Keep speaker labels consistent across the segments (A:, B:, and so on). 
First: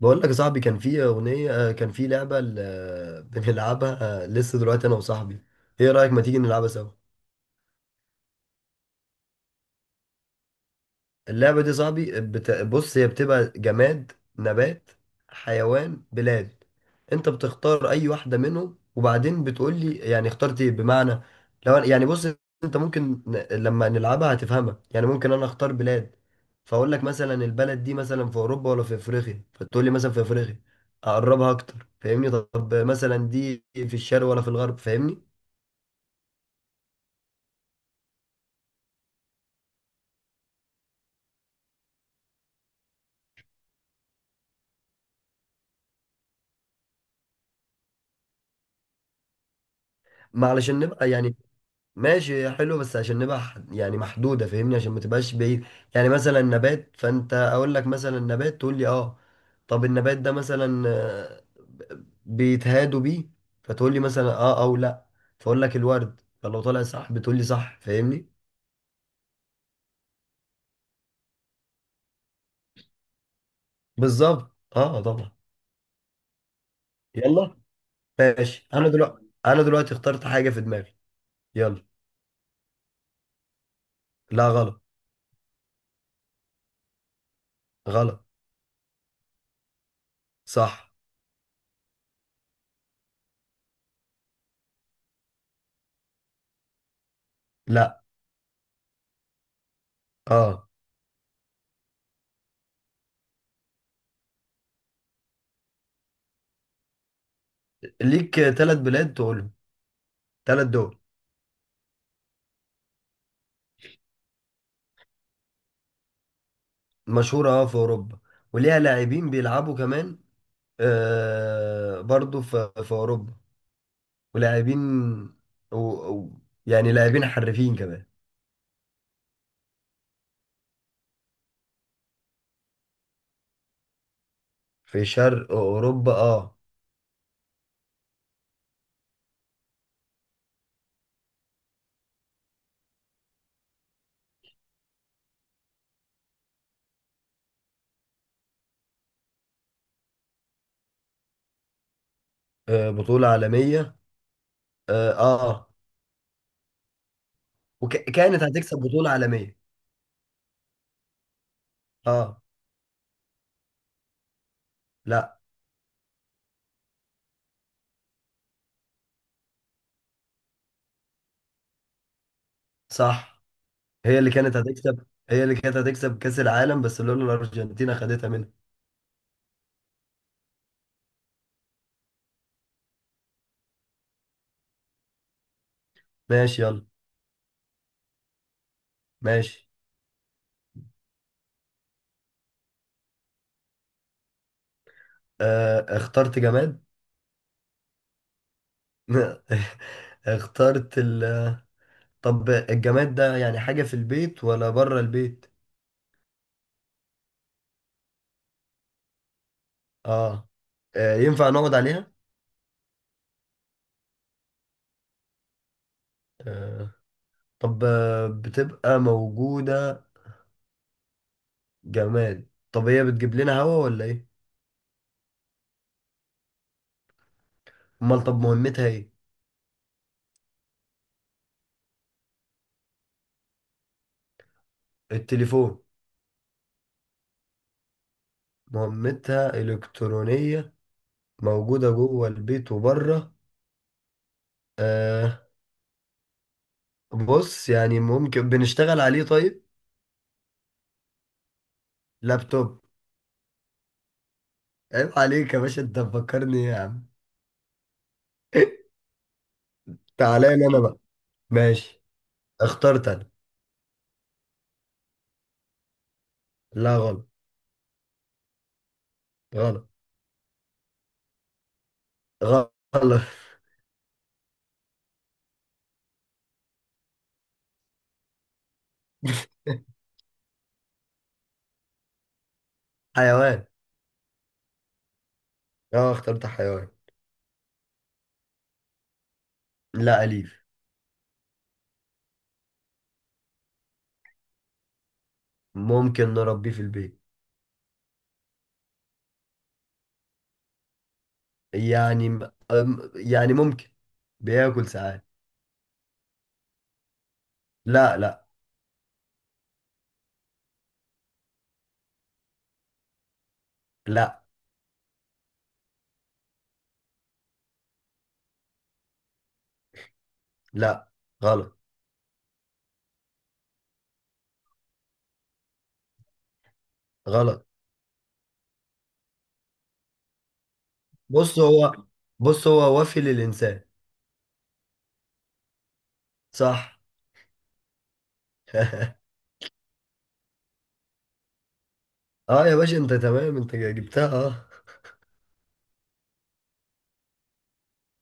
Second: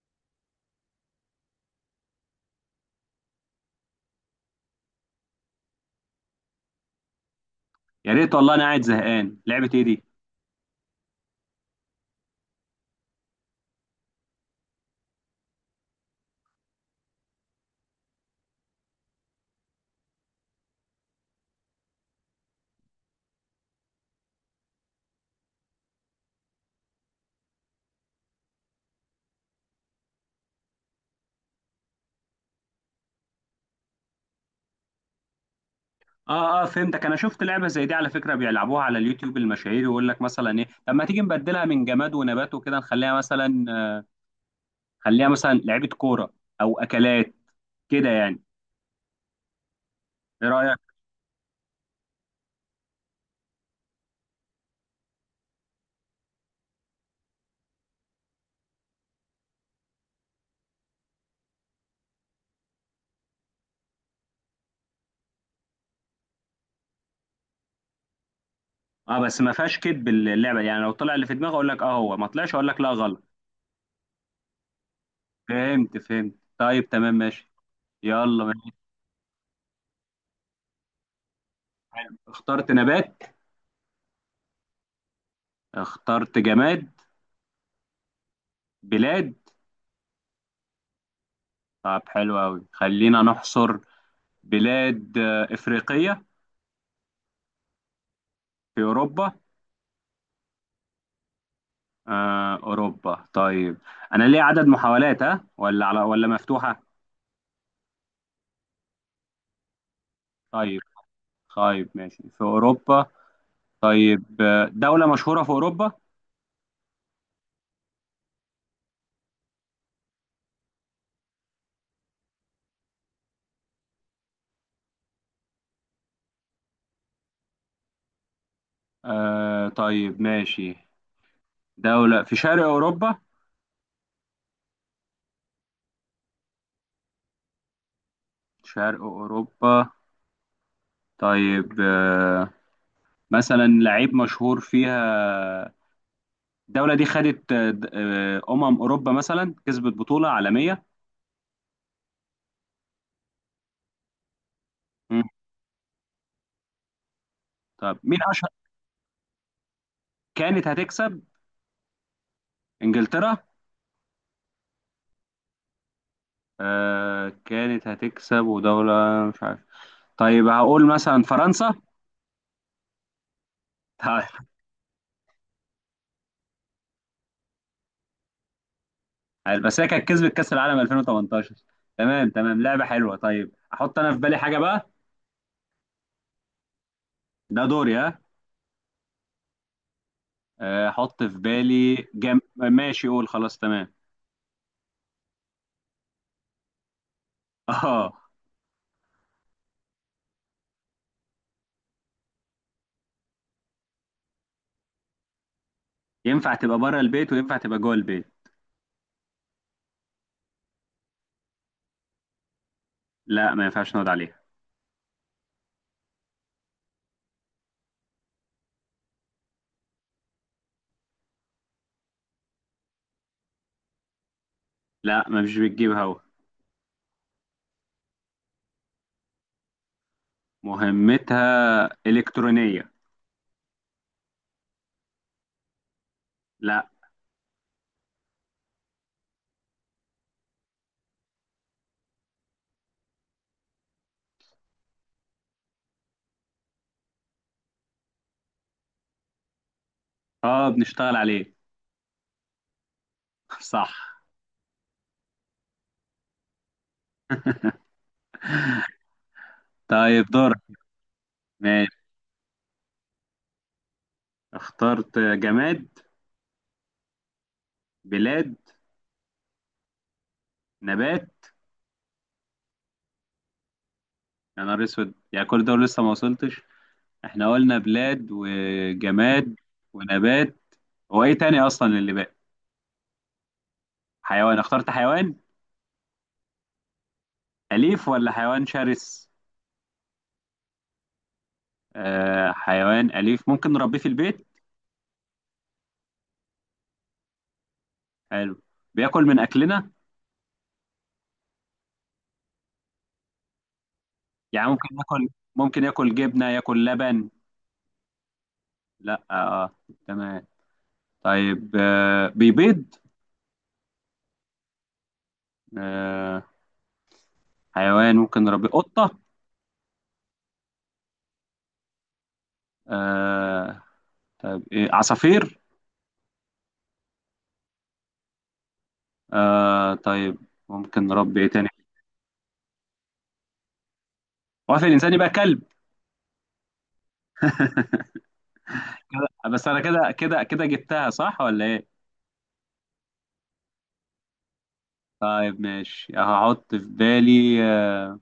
A: بقول لك يا صاحبي، كان في أغنية، كان في لعبة بنلعبها. لسه دلوقتي أنا وصاحبي. إيه رأيك ما تيجي نلعبها سوا؟
B: يا ريت والله، انا قاعد زهقان. لعبه ايه دي؟
A: اللعبة دي صاحبي بص، هي بتبقى جماد، نبات، حيوان، بلاد. انت بتختار اي واحدة منهم وبعدين بتقول لي يعني اخترت ايه. بمعنى لو يعني بص، انت ممكن لما نلعبها هتفهمها. يعني ممكن انا اختار بلاد، فاقول لك مثلا البلد دي مثلا في اوروبا ولا في افريقيا، فتقول لي مثلا في افريقيا. اقربها اكتر، فاهمني؟ طب مثلا دي في الشرق ولا في الغرب، فاهمني؟
B: اه فهمتك. انا شفت لعبه زي دي على فكره بيلعبوها على اليوتيوب المشاهير، يقول لك مثلا ايه طب ما تيجي نبدلها من جماد ونبات وكده، نخليها مثلا خليها مثلا لعبه كوره او اكلات، كده يعني.
A: ما
B: ايه رايك؟
A: علشان نبقى يعني. ماشي، حلو، بس عشان نبقى يعني محدودة، فاهمني؟ عشان ما تبقاش بعيد. يعني مثلا نبات، فانت اقول لك مثلا نبات تقول لي اه. طب النبات ده مثلا، بيتهادوا بيه؟ فتقول لي مثلا اه او لا. فاقول لك الورد، فلو طلع صح بتقول لي صح، فاهمني؟
B: اه بس ما فيهاش كدب اللعبه، يعني لو طلع اللي في دماغي اقول لك اه، هو ما طلعش اقول لك لا غلط.
A: بالظبط، اه طبعا.
B: فهمت طيب، تمام ماشي.
A: يلا.
B: يلا
A: ماشي،
B: ماشي.
A: انا دلوقتي انا دلوقتي اخترت حاجة في دماغي. يلا.
B: حلو. اخترت نبات.
A: لا، غلط.
B: اخترت جماد.
A: غلط.
B: بلاد.
A: صح.
B: طب حلو قوي، خلينا نحصر. بلاد، افريقيه؟
A: لا.
B: في اوروبا؟
A: اه.
B: أوروبا طيب. أنا ليه عدد محاولات، ها؟ ولا على ولا مفتوحة؟
A: ليك ثلاث بلاد تقولهم، ثلاث
B: طيب.
A: دول.
B: طيب ماشي، في أوروبا. طيب، دولة مشهورة في أوروبا.
A: مشهورة، اه، في أوروبا. وليها لاعبين بيلعبوا كمان. آه، برضو في أوروبا. ولاعبين. و... و... يعني لاعبين حرفيين كمان.
B: آه طيب ماشي. دولة في شرق أوروبا.
A: في شرق أوروبا، اه.
B: شرق أوروبا. طيب مثلا لعيب مشهور فيها. الدولة دي خدت، أمم أوروبا، مثلا كسبت بطولة عالمية.
A: آه، بطولة عالمية. اه،
B: مم.
A: آه.
B: طب مين
A: وكانت
B: أشهر؟
A: هتكسب بطولة عالمية.
B: كانت هتكسب.
A: اه.
B: إنجلترا؟
A: لا.
B: آه كانت هتكسب ودولة. مش عارف. طيب هقول مثلا فرنسا.
A: صح. هي اللي كانت هتكسب، هي اللي كانت هتكسب كأس العالم بس لولا الأرجنتين خدتها منها.
B: طيب بس هي كانت كسبت كأس العالم 2018. تمام تمام، لعبة حلوة. طيب احط انا في بالي حاجة بقى.
A: ماشي، يلا.
B: ده دوري، ها؟
A: ماشي.
B: آه، احط في بالي جم... ماشي قول خلاص تمام.
A: آه، اخترت جماد.
B: اه.
A: اخترت طب الجماد ده يعني حاجة في البيت ولا بره البيت؟
B: ينفع تبقى بره البيت وينفع تبقى جوه البيت.
A: اه. ينفع نقعد عليها؟
B: لا ما ينفعش نقعد عليها.
A: آه. طب، بتبقى موجودة. جماد، طب هي بتجيب لنا هوا ولا ايه؟
B: لا ما مش بتجيب هوا.
A: امال طب مهمتها ايه؟
B: مهمتها إلكترونية.
A: التليفون.
B: لا.
A: مهمتها إلكترونية، موجودة جوه البيت وبره. آه. بص، يعني ممكن بنشتغل عليه، طيب؟
B: اه بنشتغل عليه.
A: لابتوب.
B: صح.
A: عيب عليك يا باشا، انت مفكرني إيه يا عم.
B: طيب دور.
A: تعالى لي انا بقى.
B: ماشي.
A: ماشي. اخترت انا.
B: اخترت جماد.
A: لا، غلط.
B: بلاد.
A: غلط.
B: نبات.
A: غلط.
B: يا نهار اسود، يعني كل دول لسه ما وصلتش. احنا قلنا بلاد وجماد ونبات، هو ايه تاني اصلا اللي باقي؟
A: حيوان.
B: حيوان؟ اخترت حيوان.
A: اه، اخترت حيوان.
B: اليف ولا حيوان شرس؟
A: لا، أليف.
B: آه حيوان اليف ممكن نربيه في البيت.
A: ممكن نربيه في البيت.
B: حلو. بياكل من اكلنا؟
A: يعني م- يعني ممكن،
B: يعني
A: بياكل
B: ممكن
A: ساعات.
B: ياكل. ممكن ياكل جبنة ياكل لبن.
A: لا، لا.
B: لا. آه. تمام. طيب آه بيبيض.
A: لا.
B: آه حيوان ممكن نربيه، قطة؟
A: لا. غلط.
B: آه طيب، ايه، عصافير؟
A: غلط.
B: آه طيب ممكن نربي ايه
A: بص
B: تاني؟
A: هو بص هو وفي للإنسان.
B: هو في الإنسان؟ يبقى كلب.
A: صح.
B: كده بس. أنا كده جبتها صح ولا إيه؟
A: اه يا باشا، انت تمام، انت جبتها، اه.
B: طيب ماشي، هحط في بالي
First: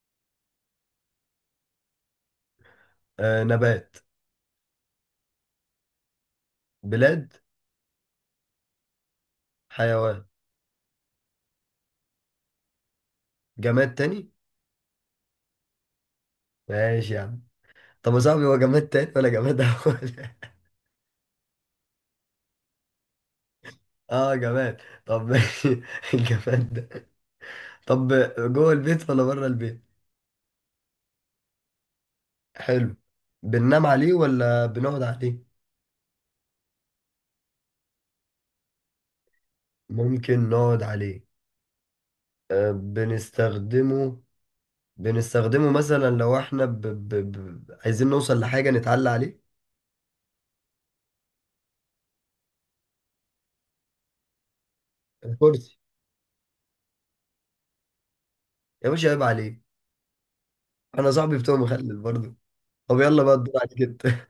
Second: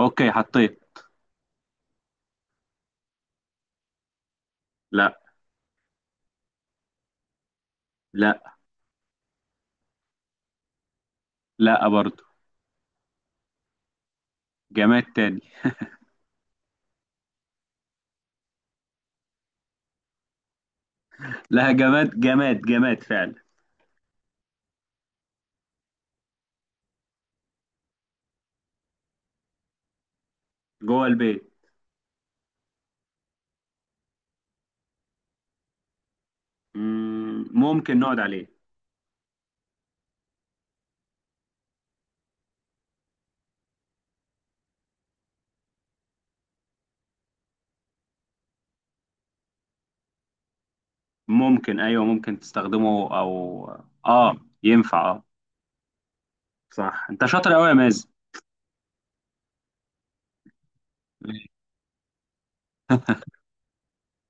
B: أوكي حطيت.
A: آه، نبات.
B: لا.
A: بلاد.
B: لا.
A: حيوان.
B: لا برضه.
A: جماد تاني.
B: جماد تاني.
A: ماشي يا عم. طب يا صاحبي، هو جماد تاني ولا جماد أول؟
B: لا جماد فعلا.
A: اه جماد، طب ماشي. الجماد ده، طب جوه البيت ولا بره البيت؟
B: جوه البيت.
A: حلو. بننام عليه ولا بنقعد عليه؟
B: ممكن نقعد عليه.
A: ممكن نقعد عليه. أه، بنستخدمه. بنستخدمه مثلا لو احنا عايزين نوصل لحاجة نتعلى عليه.
B: ممكن. أيوه ممكن تستخدمه أو آه ينفع آه.
A: الكرسي.
B: صح، أنت شاطر أوي يا مازن.
A: يا باشا عيب عليه، انا صاحبي بتوع مخلل برضه. طب يلا بقى الدور عليك انت.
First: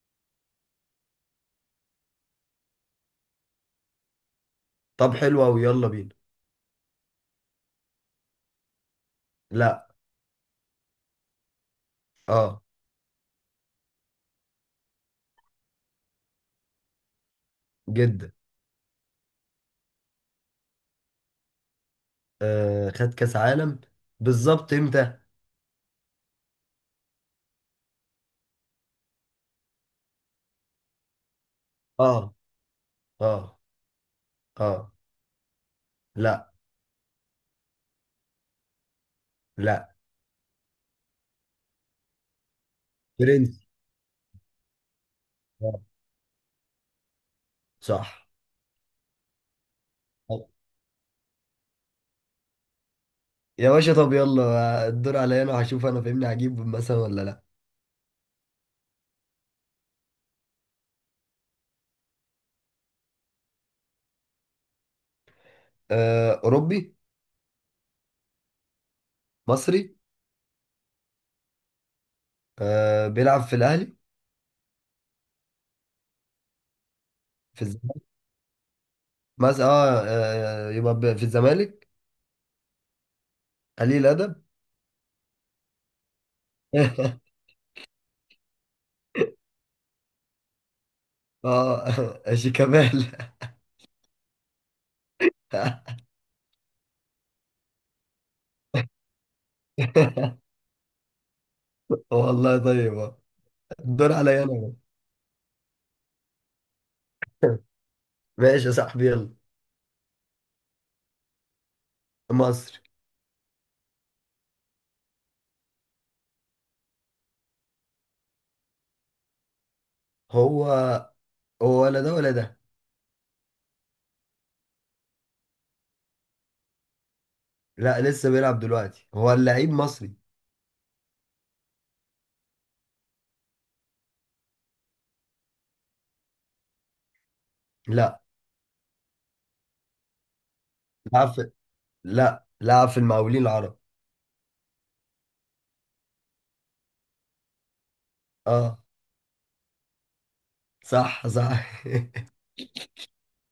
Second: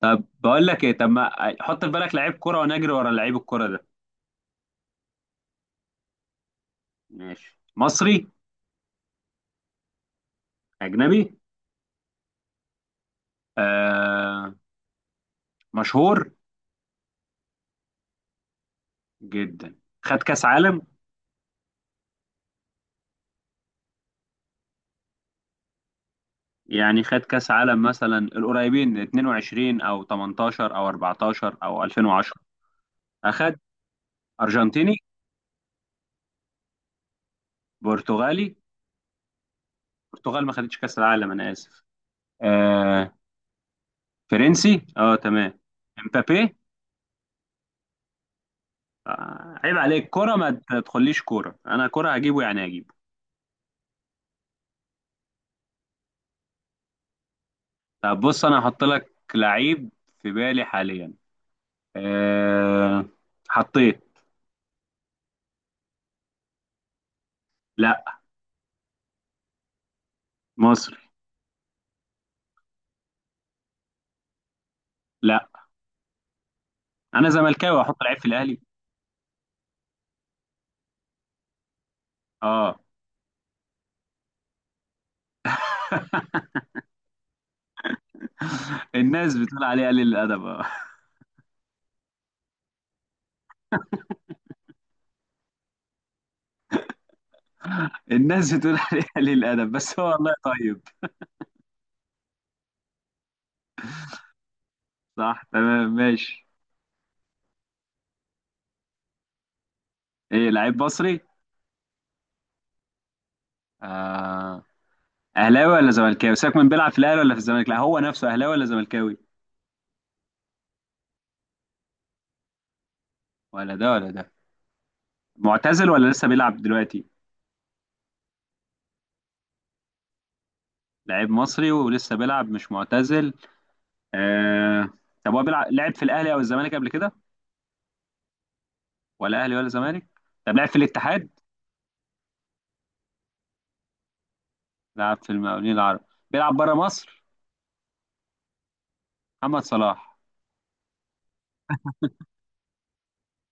B: طب بقول لك إيه، طب ما حط في بالك لعيب كرة ونجري ورا لعيب الكرة ده.
A: طب حلو قوي، يلا بينا.
B: ماشي. مصري؟
A: لا.
B: أجنبي.
A: اه.
B: آه. مشهور.
A: جدا.
B: جدا. خد كاس عالم.
A: أه، خد كاس عالم. بالظبط امتى؟
B: يعني خد كاس عالم مثلا القريبين، 22 او 18 او 14 او
A: اه.
B: 2010. اخد.
A: اه.
B: ارجنتيني؟
A: اه. لا.
B: برتغالي؟
A: لا.
B: البرتغال ما خدتش كاس العالم، انا اسف. آه
A: برنس.
B: فرنسي، اه تمام.
A: آه.
B: امبابي.
A: صح.
B: آه عيب عليك، كرة ما تدخليش كورة؟ انا كرة هجيبه يعني هجيبه.
A: يا باشا طب يلا الدور عليا انا، هشوف انا فاهمني هجيب مثلا ولا لا.
B: طب بص انا هحط لك لعيب في بالي حاليا. آه حطيت.
A: اوروبي.
B: لا.
A: مصري.
B: مصر.
A: بيلعب في الاهلي.
B: لا انا
A: في
B: زملكاوي، احط
A: الزمالك
B: العيب في الاهلي؟
A: مثلا، اه، يبقى في الزمالك.
B: اه.
A: قليل ادب.
B: الناس بتقول عليه قليل الادب، اه.
A: اه شيكابالا.
B: الناس بتقول عليه قليل الادب بس هو والله طيب.
A: والله طيب، آه. الدور عليا انا.
B: صح تمام، ماشي.
A: ماشي يا صاحبي، يلا.
B: ايه لعيب مصري.
A: مصري.
B: آه. اهلاوي ولا زملكاوي؟ سيبك من بيلعب في الاهلي ولا في الزمالك، لا هو نفسه اهلاوي ولا زملكاوي؟
A: هو، هو ولا ده ولا ده.
B: ولا ده ولا ده. معتزل ولا لسه بيلعب دلوقتي؟
A: لا، لسه بيلعب دلوقتي، هو اللعيب مصري.
B: لعيب مصري ولسه بيلعب، مش معتزل. آه. طب هو بيلعب، لعب في الاهلي او الزمالك قبل كده؟
A: لا
B: ولا اهلي ولا زمالك. طب لعب في
A: لعب
B: الاتحاد؟
A: في لا لعب في المقاولين العرب.
B: لعب في المقاولين العرب. بيلعب بره مصر.
A: آه.
B: محمد صلاح.
A: صح، صح.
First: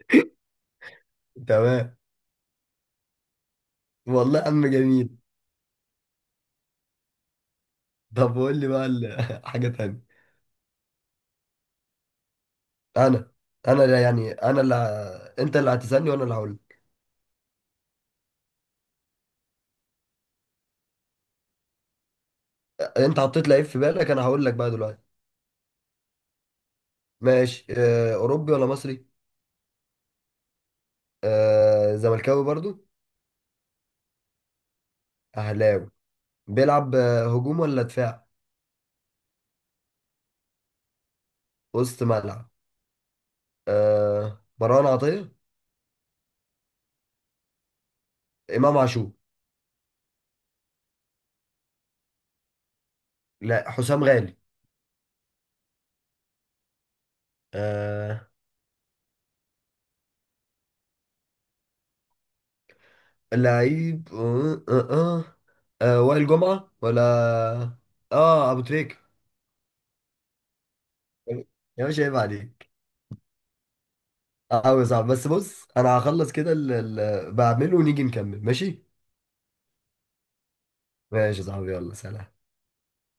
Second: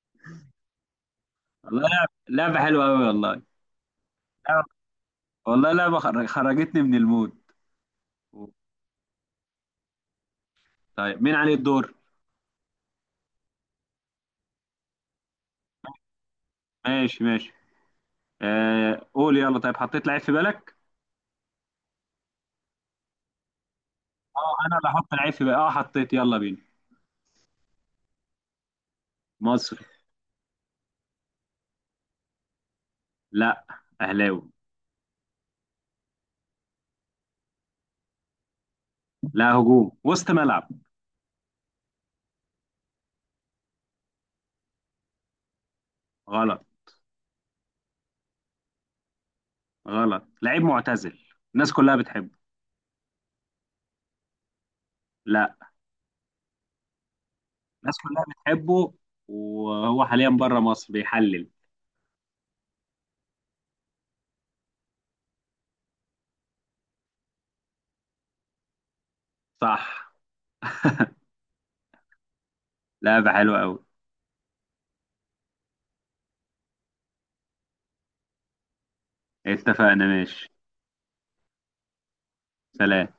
B: والله
A: تمام.
B: لعبة حلوة أوي والله.
A: والله أم
B: لعبة-
A: جميل.
B: والله لعبة خرجتني من المود.
A: طب قول لي بقى حاجة تانية.
B: طيب مين عليه الدور؟
A: أنا. أنا اللي يعني، أنا اللي أنت اللي هتسألني وأنا اللي هقول لك.
B: ماشي ماشي. آه قول يلا. طيب حطيت لعيب في بالك؟
A: أنت حطيت لعيب في بالك، أنا هقول لك
B: اه
A: بقى
B: أنا اللي
A: دلوقتي.
B: هحط لعيب في بالك، اه حطيت يلا بينا.
A: ماشي. أوروبي ولا مصري؟
B: مصري.
A: زملكاوي برضو؟
B: لا أهلاوي.
A: أهلاوي. بيلعب هجوم ولا دفاع؟
B: لا هجوم، وسط ملعب.
A: وسط ملعب. مروان عطية.
B: غلط.
A: إمام عاشور.
B: غلط، لعيب معتزل. الناس كلها بتحبه.
A: لا، حسام غالي.
B: لا. الناس كلها
A: آه.
B: بتحبه، وهو حاليا بره مصر بيحلل.
A: لعيب وائل جمعة ولا اه ابو تريكة.
B: صح.
A: يا باشا عيب عليك.
B: لعبة حلوة أوي.
A: قوي صعب، بس بص انا هخلص كده اللي بعمله ونيجي نكمل، ماشي؟
B: اتفقنا ماشي.
A: ماشي يا صاحبي، يلا، سلام.
B: سلام.